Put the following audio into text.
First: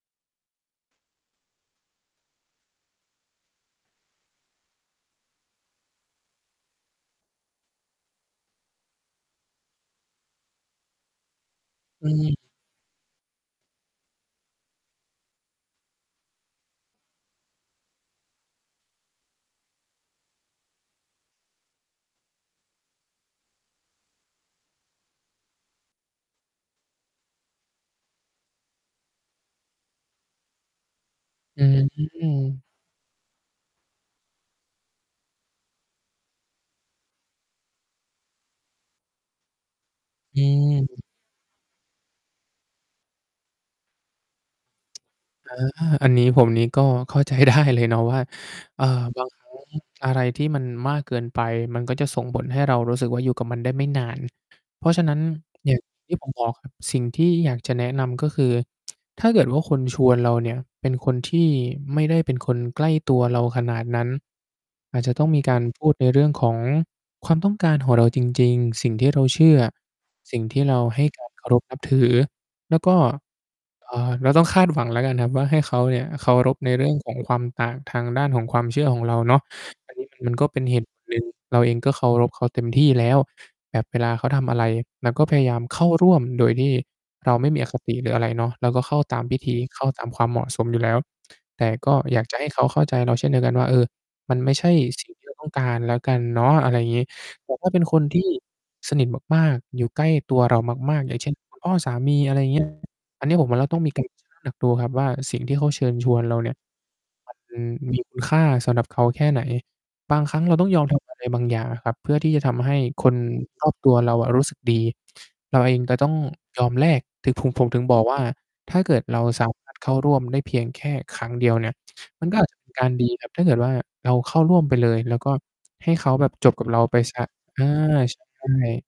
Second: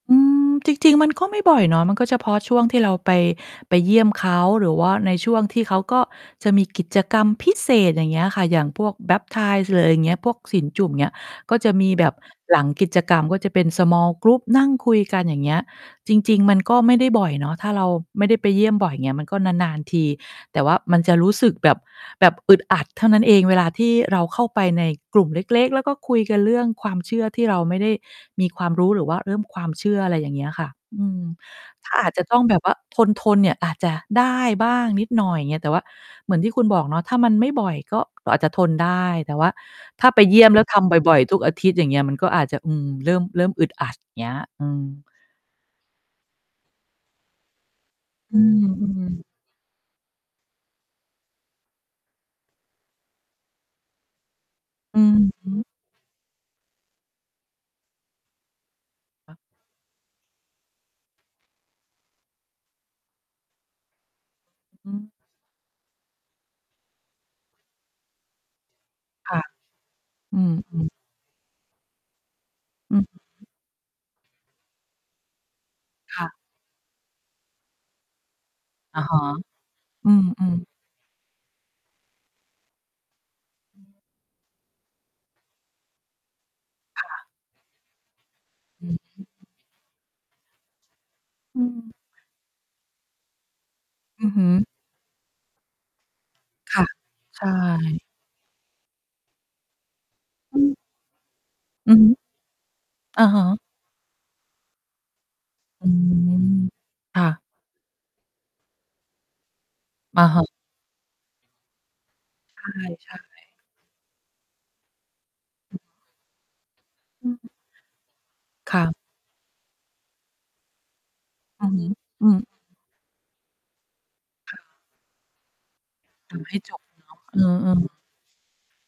อืม จริง ๆ มันก็ไม่บ่อยเนาะ มันก็จะเฉพาะช่วงที่เราไป ไปเยี่ยมเขา หรือว่าในช่วงที่เขาก็จะมีกิจกรรมพิเศษ อย่างเงี้ยค่ะ อย่างพวก Baptism หรืออะไรอย่างเงี้ย พวกศีลจุ่ม อย่างเงี้ย ก็จะมีแบอบืม หลังกิจกรรม ก็จะเป็น Small group นั่งคุยกัน อย่างเงี้ย จริง ๆ มันก็ไม่ได้บ่อยเนาะ ถ้าเราไม่ได้ไปเยี่ยมบ่อย อย่างเงี้ย มันก็นาน ๆ ที แต่ว่ามันจะรู้สึกแบบ แบบอึดอัดเท่านั้นเอง เวลาที่เราเข้าไปในกลุ่มเล็ก ๆ แล้วก็คุยกันเรื่องความเชื่อที่เราไม่ได้มีความรู้ หรือว่าเริ่มความเชื่อ อะไรอย่างเงี้ยค่ะ อืม อือฮึ ถ้าอาจจอะืต้องแบบม ว่า ทน ๆ เนี่ย อาจจะได้บ้างนิดหน่อย อย่างเงี้ย แต่ว่าเหมือนที่คุณบอกเนาะ ถ้ามันไม่บ่อย ก็อาจจะทนได้ แต่ว่าถ้าไปเยอืี่ยม แล้ว ทำม บ่อย ๆ ทุกอาทิตย์ อย่างเงี้ย มันก็อาจจะ อืม เริ่ม เริ่มอึดอัด อย่างเงี้ย อืม อา อันนี้ผมนี้ก็เข้าใจ ได้ เลยเนาะว่า อือ เออ่ือ บอ างครั้ง อะไรที่มันมากเกินไป มันก็จะส่งผลให้เรารู้สึกว่า อยู่กับมันได้ไม่นาน เพราะอฉืะนัอ้นฮึ อย่างที่ผมบอกครับ สิ่งที่อยากจะแนะนำ ก็คือ ถ้าเกิดว่าคนชวนเราเนี่ยเป็นคนที่ไม่ได้เป็นคนใกล้ตัวเราขนาดนั้น อือาจจอ ะต้องมีการพูดในเรื่องของความต้องการของเราจริง ๆ สิ่งที่เราคเ่ชะ ื่อ สอิ่ืงที่เราม ๆ ให้ การ เคารพนับถือ แล้วกอ็ ืม เอ่อ เราต้องคาดหวังแล้วกันครับว่า ให้เขาเนี่ยคเ่คะ ารพในเรื่องของความต่างทางด้านของความเชื่อขอะองเฮราะ เนาะ อันนีอ้ืมัน ก็เม ป็น ๆ เหตุผล หนึ่ง เราเองก็เคารพเขาเต็มที่แล้ว แบบเวลาเขาทำอะไร เราก็พยายามเข้าร่วมโดยที่ค่ะ เราไม่มีอคติ หรืออะไรเนาะ เราก็อือเข้ฮาตามพิึ ธี เข้าตามความเหมาะสมอยู่แล้ว อืแต่กม ็อยากจะให้เขาเข้าใจเราเช่นเดียวกันว่า เออ อือมันฮึ ไม่ใช่ สิ่งที่เรา ต้องการแล้วกันเนาะ อะคไร่อยะ ่างงี้ ใชแต่ถ้าเป็นค่ นที่สนิทมาก ๆ อยู่ใกล้ตัวเรอาือ มาก ๆ อย่างเช่น คุณ พ่อสอืาอฮึ มี อะไรอย่าง เงี้ย ออะันนี้ฮผมวะ ่า เราต้องมีการ ชั่งน้ำหนักดู ครับว่าสิ่งที่เขาเชอิืญชวนเราเนี่ย อ ค่มันะ มีคุณค่า สำหรับเขาแค่ไหน บาองะครฮั้ะ งเราต้องยอม ทำอะไร บางอย่างอะครับ เพื่อที่จะทใำให้คชน่ ๆ รอบตัวเราอะรู้สึกดี เราเองจะต้องยอมแลก อถืึงม ผม ผมถึงบอกว่า คถ้า่เะ กิดเราสามารถเข้าร่วมได้เพียงแค่ครั้งเดียวอืเนีอ่ย ฮึ มอัืนก็ม อาจจะเป็นการดีครับ ถ้าเกิดว่าเราเข้าคร่่วะ มไปเลย แล้วก็ ให้เขาแบบทจำใหบ้กับจเราบ ไปเนเสีาะ ย อเา ออ ๆ ใช่